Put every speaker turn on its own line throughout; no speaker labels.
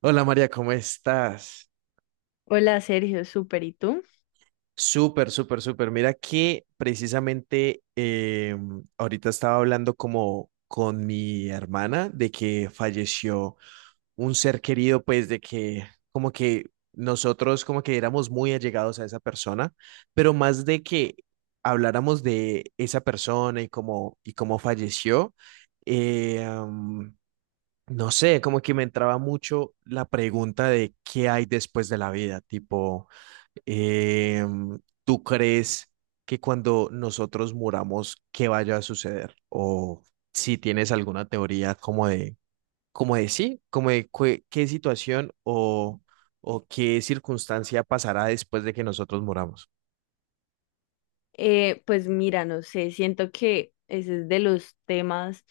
Hola María, ¿cómo estás?
Hola Sergio, súper, ¿y tú?
Súper, súper, súper. Mira que precisamente ahorita estaba hablando como con mi hermana de que falleció un ser querido, pues de que como que nosotros como que éramos muy allegados a esa persona, pero más de que habláramos de esa persona y cómo falleció, eh, am, no sé, como que me entraba mucho la pregunta de qué hay después de la vida, tipo. Eh, ¿Tú crees que cuando nosotros muramos, qué vaya a suceder? O si tienes alguna teoría como de sí, como de qué situación o qué circunstancia pasará después de que nosotros muramos.
Pues mira, no sé, siento que ese es de los temas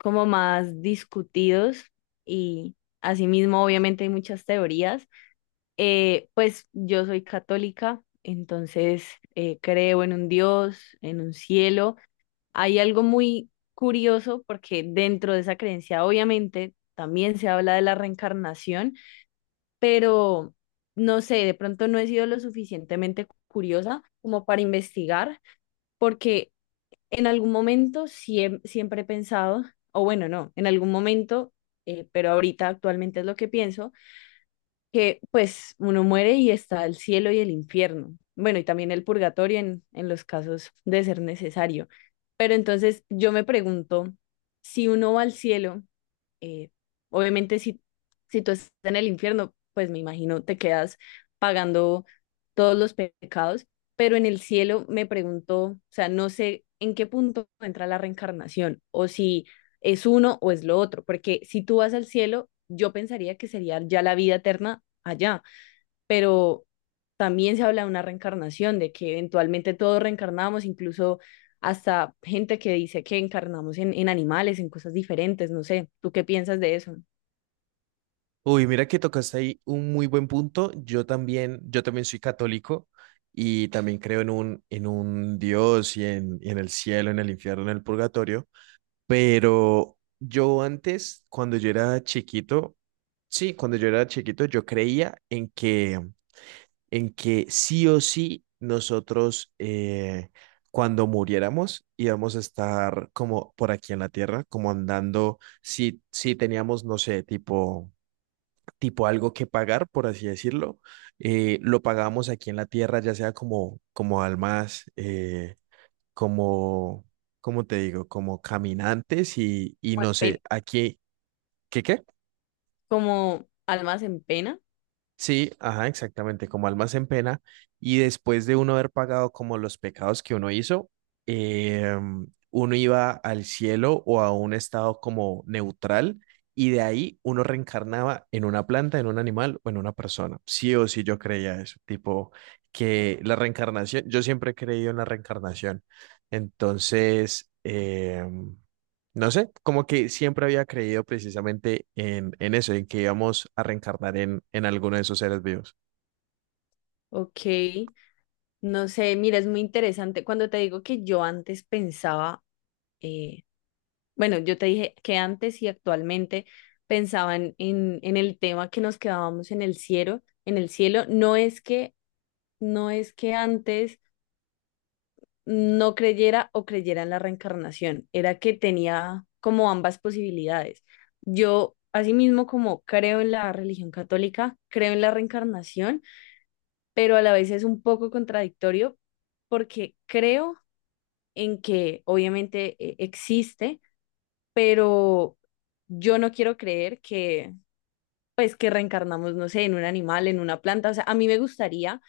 como más discutidos y asimismo obviamente hay muchas teorías. Pues yo soy católica, entonces creo en un Dios, en un cielo. Hay algo muy curioso porque dentro de esa creencia obviamente también se habla de la reencarnación, pero no sé, de pronto no he sido lo suficientemente curiosa como para investigar, porque en algún momento siempre he pensado, o bueno, no, en algún momento, pero ahorita actualmente es lo que pienso, que pues uno muere y está el cielo y el infierno, bueno, y también el purgatorio en los casos de ser necesario. Pero entonces yo me pregunto, si uno va al cielo, eh, obviamente, si tú estás en el infierno, pues me imagino te quedas pagando todos los pecados, pero en el cielo me pregunto, o sea, no sé en qué punto entra la reencarnación o si es uno o es lo otro, porque si tú vas al cielo, yo pensaría que sería ya la vida eterna allá, pero también se habla de una reencarnación, de que eventualmente todos reencarnamos, incluso hasta gente que dice que encarnamos en animales, en cosas diferentes, no sé, ¿tú qué piensas de eso?
Uy, mira que tocaste ahí un muy buen punto. Yo también soy católico y también creo en un Dios y en el cielo, en el infierno, en el purgatorio. Pero yo antes, cuando yo era chiquito, sí, cuando yo era chiquito, yo creía en que sí o sí nosotros, cuando muriéramos, íbamos a estar como por aquí en la tierra, como andando, si, si teníamos, no sé, tipo, tipo algo que pagar, por así decirlo, lo pagábamos aquí en la tierra, ya sea como, como almas. Como, ¿Cómo te digo? Como caminantes y
Pues,
no sé,
ve-
aquí, ¿qué qué?
Como almas en pena.
Sí, ajá, exactamente, como almas en pena. Y después de uno haber pagado como los pecados que uno hizo, uno iba al cielo o a un estado como neutral y de ahí uno reencarnaba en una planta, en un animal o en una persona. Sí o sí yo creía eso, tipo que la reencarnación, yo siempre he creído en la reencarnación. Entonces, no sé, como que siempre había creído precisamente en eso, en que íbamos a reencarnar en alguno de esos seres vivos.
Ok, no sé, mira, es muy interesante. Cuando te digo que yo antes pensaba, eh, bueno, yo te dije que antes y actualmente pensaba en el tema que nos quedábamos en el cielo, no es que antes no creyera o creyera en la reencarnación. Era que tenía como ambas posibilidades. Yo, asimismo, como creo en la religión católica, creo en la reencarnación, pero a la vez es un poco contradictorio porque creo en que obviamente existe, pero yo no quiero creer que pues que reencarnamos, no sé, en un animal, en una planta. O sea, a mí me gustaría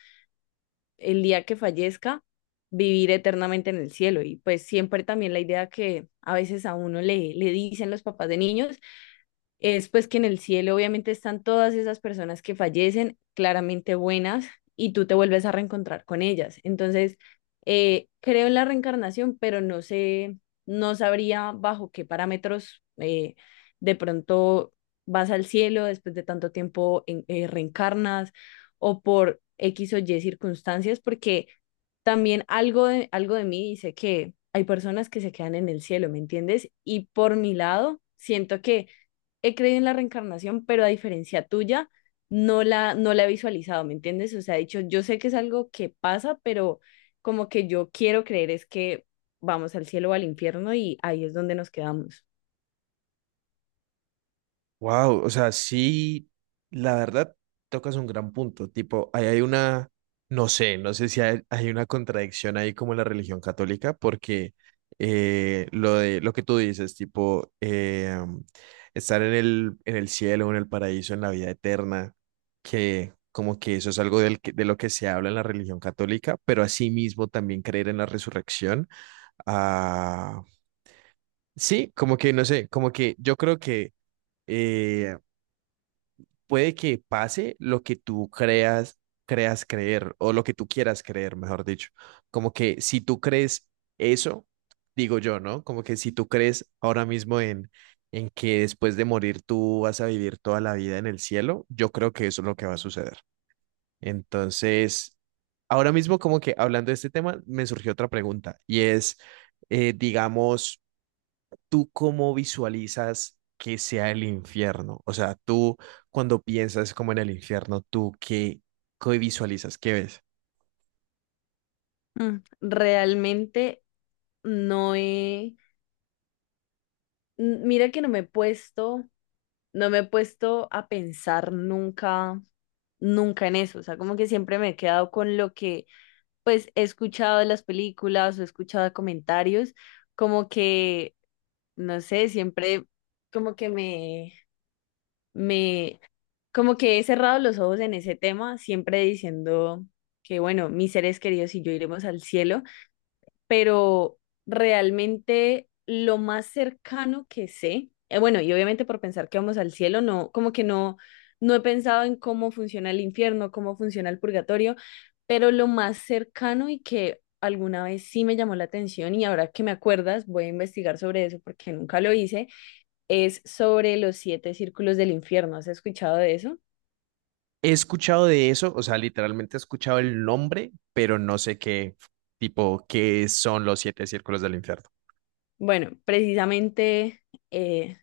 el día que fallezca, vivir eternamente en el cielo. Y pues siempre también la idea que a veces a uno le dicen los papás de niños es pues que en el cielo obviamente están todas esas personas que fallecen, claramente buenas, y tú te vuelves a reencontrar con ellas. Entonces, creo en la reencarnación, pero no sé, no sabría bajo qué parámetros de pronto vas al cielo después de tanto tiempo reencarnas o por X o Y circunstancias, porque también algo de mí dice que hay personas que se quedan en el cielo, ¿me entiendes? Y por mi lado, siento que he creído en la reencarnación, pero a diferencia tuya, no la he visualizado, ¿me entiendes? O sea, he dicho, yo sé que es algo que pasa, pero como que yo quiero creer es que vamos al cielo o al infierno y ahí es donde nos quedamos.
Wow, o sea, sí, la verdad, tocas un gran punto. Tipo, ahí hay una, no sé, no sé si hay una contradicción ahí como en la religión católica, porque lo de lo que tú dices, tipo, estar en el cielo, en el paraíso, en la vida eterna, que como que eso es algo de lo que se habla en la religión católica, pero asimismo también creer en la resurrección. Ah, sí, como que, no sé, como que yo creo que, eh, puede que pase lo que tú creas, creas creer, o lo que tú quieras creer, mejor dicho. Como que si tú crees eso, digo yo, ¿no? Como que si tú crees ahora mismo en que después de morir tú vas a vivir toda la vida en el cielo, yo creo que eso es lo que va a suceder. Entonces, ahora mismo como que hablando de este tema, me surgió otra pregunta y es, digamos, ¿tú cómo visualizas que sea el infierno? O sea, tú cuando piensas como en el infierno, ¿tú qué, qué visualizas? ¿Qué ves?
Realmente no he, n- mira que no me he puesto a pensar nunca, nunca en eso. O sea, como que siempre me he quedado con lo que, pues, he escuchado de las películas o he escuchado de comentarios, como que, no sé, siempre como que me, me, como que he cerrado los ojos en ese tema, siempre diciendo que, bueno, mis seres queridos y yo iremos al cielo, pero realmente lo más cercano que sé, bueno, y obviamente por pensar que vamos al cielo, no, como que no, no he pensado en cómo funciona el infierno, cómo funciona el purgatorio, pero lo más cercano y que alguna vez sí me llamó la atención y ahora que me acuerdas voy a investigar sobre eso porque nunca lo hice, es sobre los siete círculos del infierno. ¿Has escuchado de eso?
He escuchado de eso, o sea, literalmente he escuchado el nombre, pero no sé qué tipo, qué son los 7 círculos del infierno.
Bueno, precisamente eh,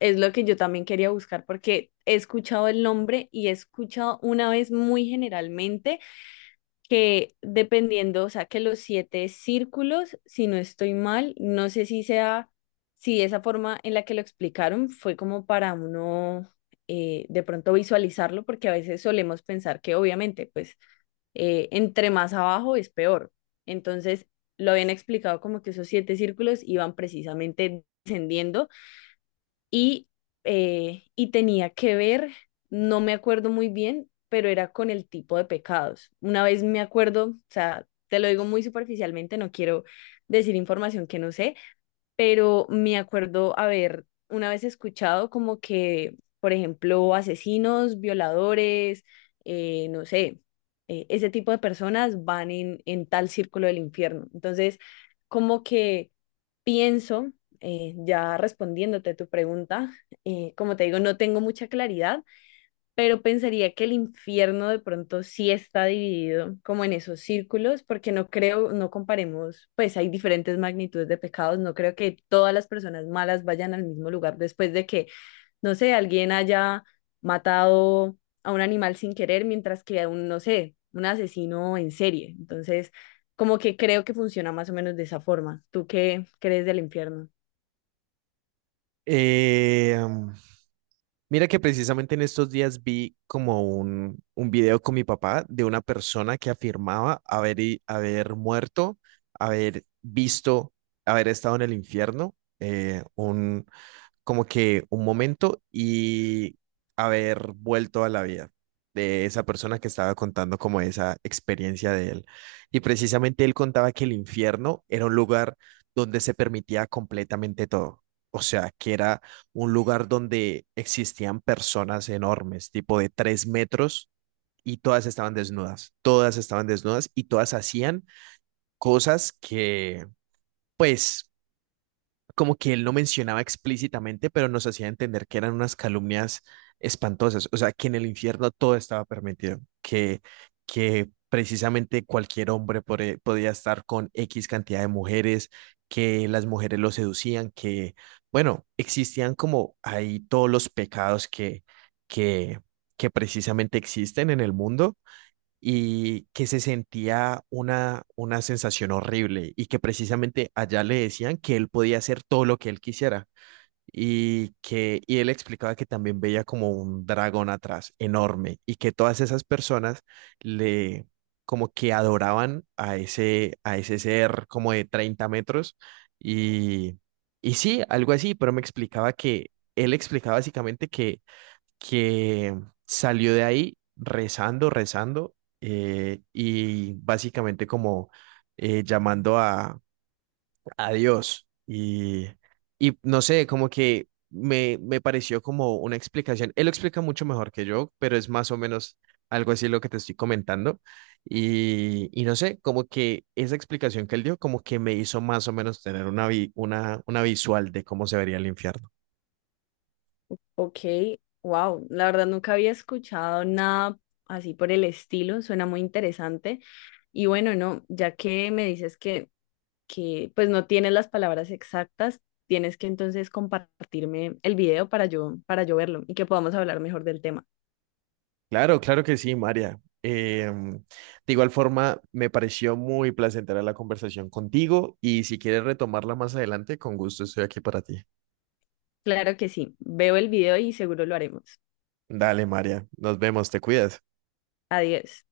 es lo que yo también quería buscar porque he escuchado el nombre y he escuchado una vez muy generalmente que dependiendo, o sea, que los siete círculos, si no estoy mal, no sé si sea, si esa forma en la que lo explicaron fue como para uno de pronto visualizarlo porque a veces solemos pensar que obviamente, pues, entre más abajo es peor. Entonces, lo habían explicado como que esos siete círculos iban precisamente descendiendo y, y tenía que ver, no me acuerdo muy bien, pero era con el tipo de pecados. Una vez me acuerdo, o sea, te lo digo muy superficialmente, no quiero decir información que no sé, pero me acuerdo haber una vez escuchado como que, por ejemplo, asesinos, violadores, no sé, ese tipo de personas van en tal círculo del infierno. Entonces, como que pienso, ya respondiéndote a tu pregunta, como te digo, no tengo mucha claridad, pero pensaría que el infierno de pronto sí está dividido como en esos círculos, porque no creo, no comparemos, pues hay diferentes magnitudes de pecados, no creo que todas las personas malas vayan al mismo lugar después de que, no sé, alguien haya matado a un animal sin querer, mientras que a un, no sé, un asesino en serie. Entonces, como que creo que funciona más o menos de esa forma. ¿Tú qué crees del infierno?
Eh, Mira que precisamente en estos días vi como un video con mi papá de una persona que afirmaba haber, haber muerto, haber visto, haber estado en el infierno, un, como que un momento y haber vuelto a la vida de esa persona que estaba contando como esa experiencia de él. Y precisamente él contaba que el infierno era un lugar donde se permitía completamente todo. O sea, que era un lugar donde existían personas enormes, tipo de 3 metros, y todas estaban desnudas y todas hacían cosas que, pues, como que él no mencionaba explícitamente, pero nos hacía entender que eran unas calumnias espantosas, o sea, que en el infierno todo estaba permitido, que precisamente cualquier hombre podía estar con X cantidad de mujeres, que las mujeres lo seducían, que, bueno, existían como ahí todos los pecados que, que precisamente existen en el mundo y que se sentía una sensación horrible y que precisamente allá le decían que él podía hacer todo lo que él quisiera y que y él explicaba que también veía como un dragón atrás enorme y que todas esas personas le como que adoraban a ese ser como de 30 metros y y sí, algo así, pero me explicaba que él explicaba básicamente que salió de ahí rezando, rezando y básicamente como llamando a Dios. Y no sé, como que me pareció como una explicación. Él lo explica mucho mejor que yo, pero es más o menos algo así lo que te estoy comentando. Y no sé, como que esa explicación que él dio, como que me hizo más o menos tener una, una visual de cómo se vería el infierno.
Ok, wow, la verdad nunca había escuchado nada así por el estilo, suena muy interesante. Y bueno, no, ya que me dices que pues no tienes las palabras exactas, tienes que entonces compartirme el video para yo, verlo y que podamos hablar mejor del tema.
Claro, claro que sí, María. De igual forma, me pareció muy placentera la conversación contigo y si quieres retomarla más adelante, con gusto estoy aquí para ti.
Claro que sí, veo el video y seguro lo haremos.
Dale, María, nos vemos, te cuidas.
Adiós.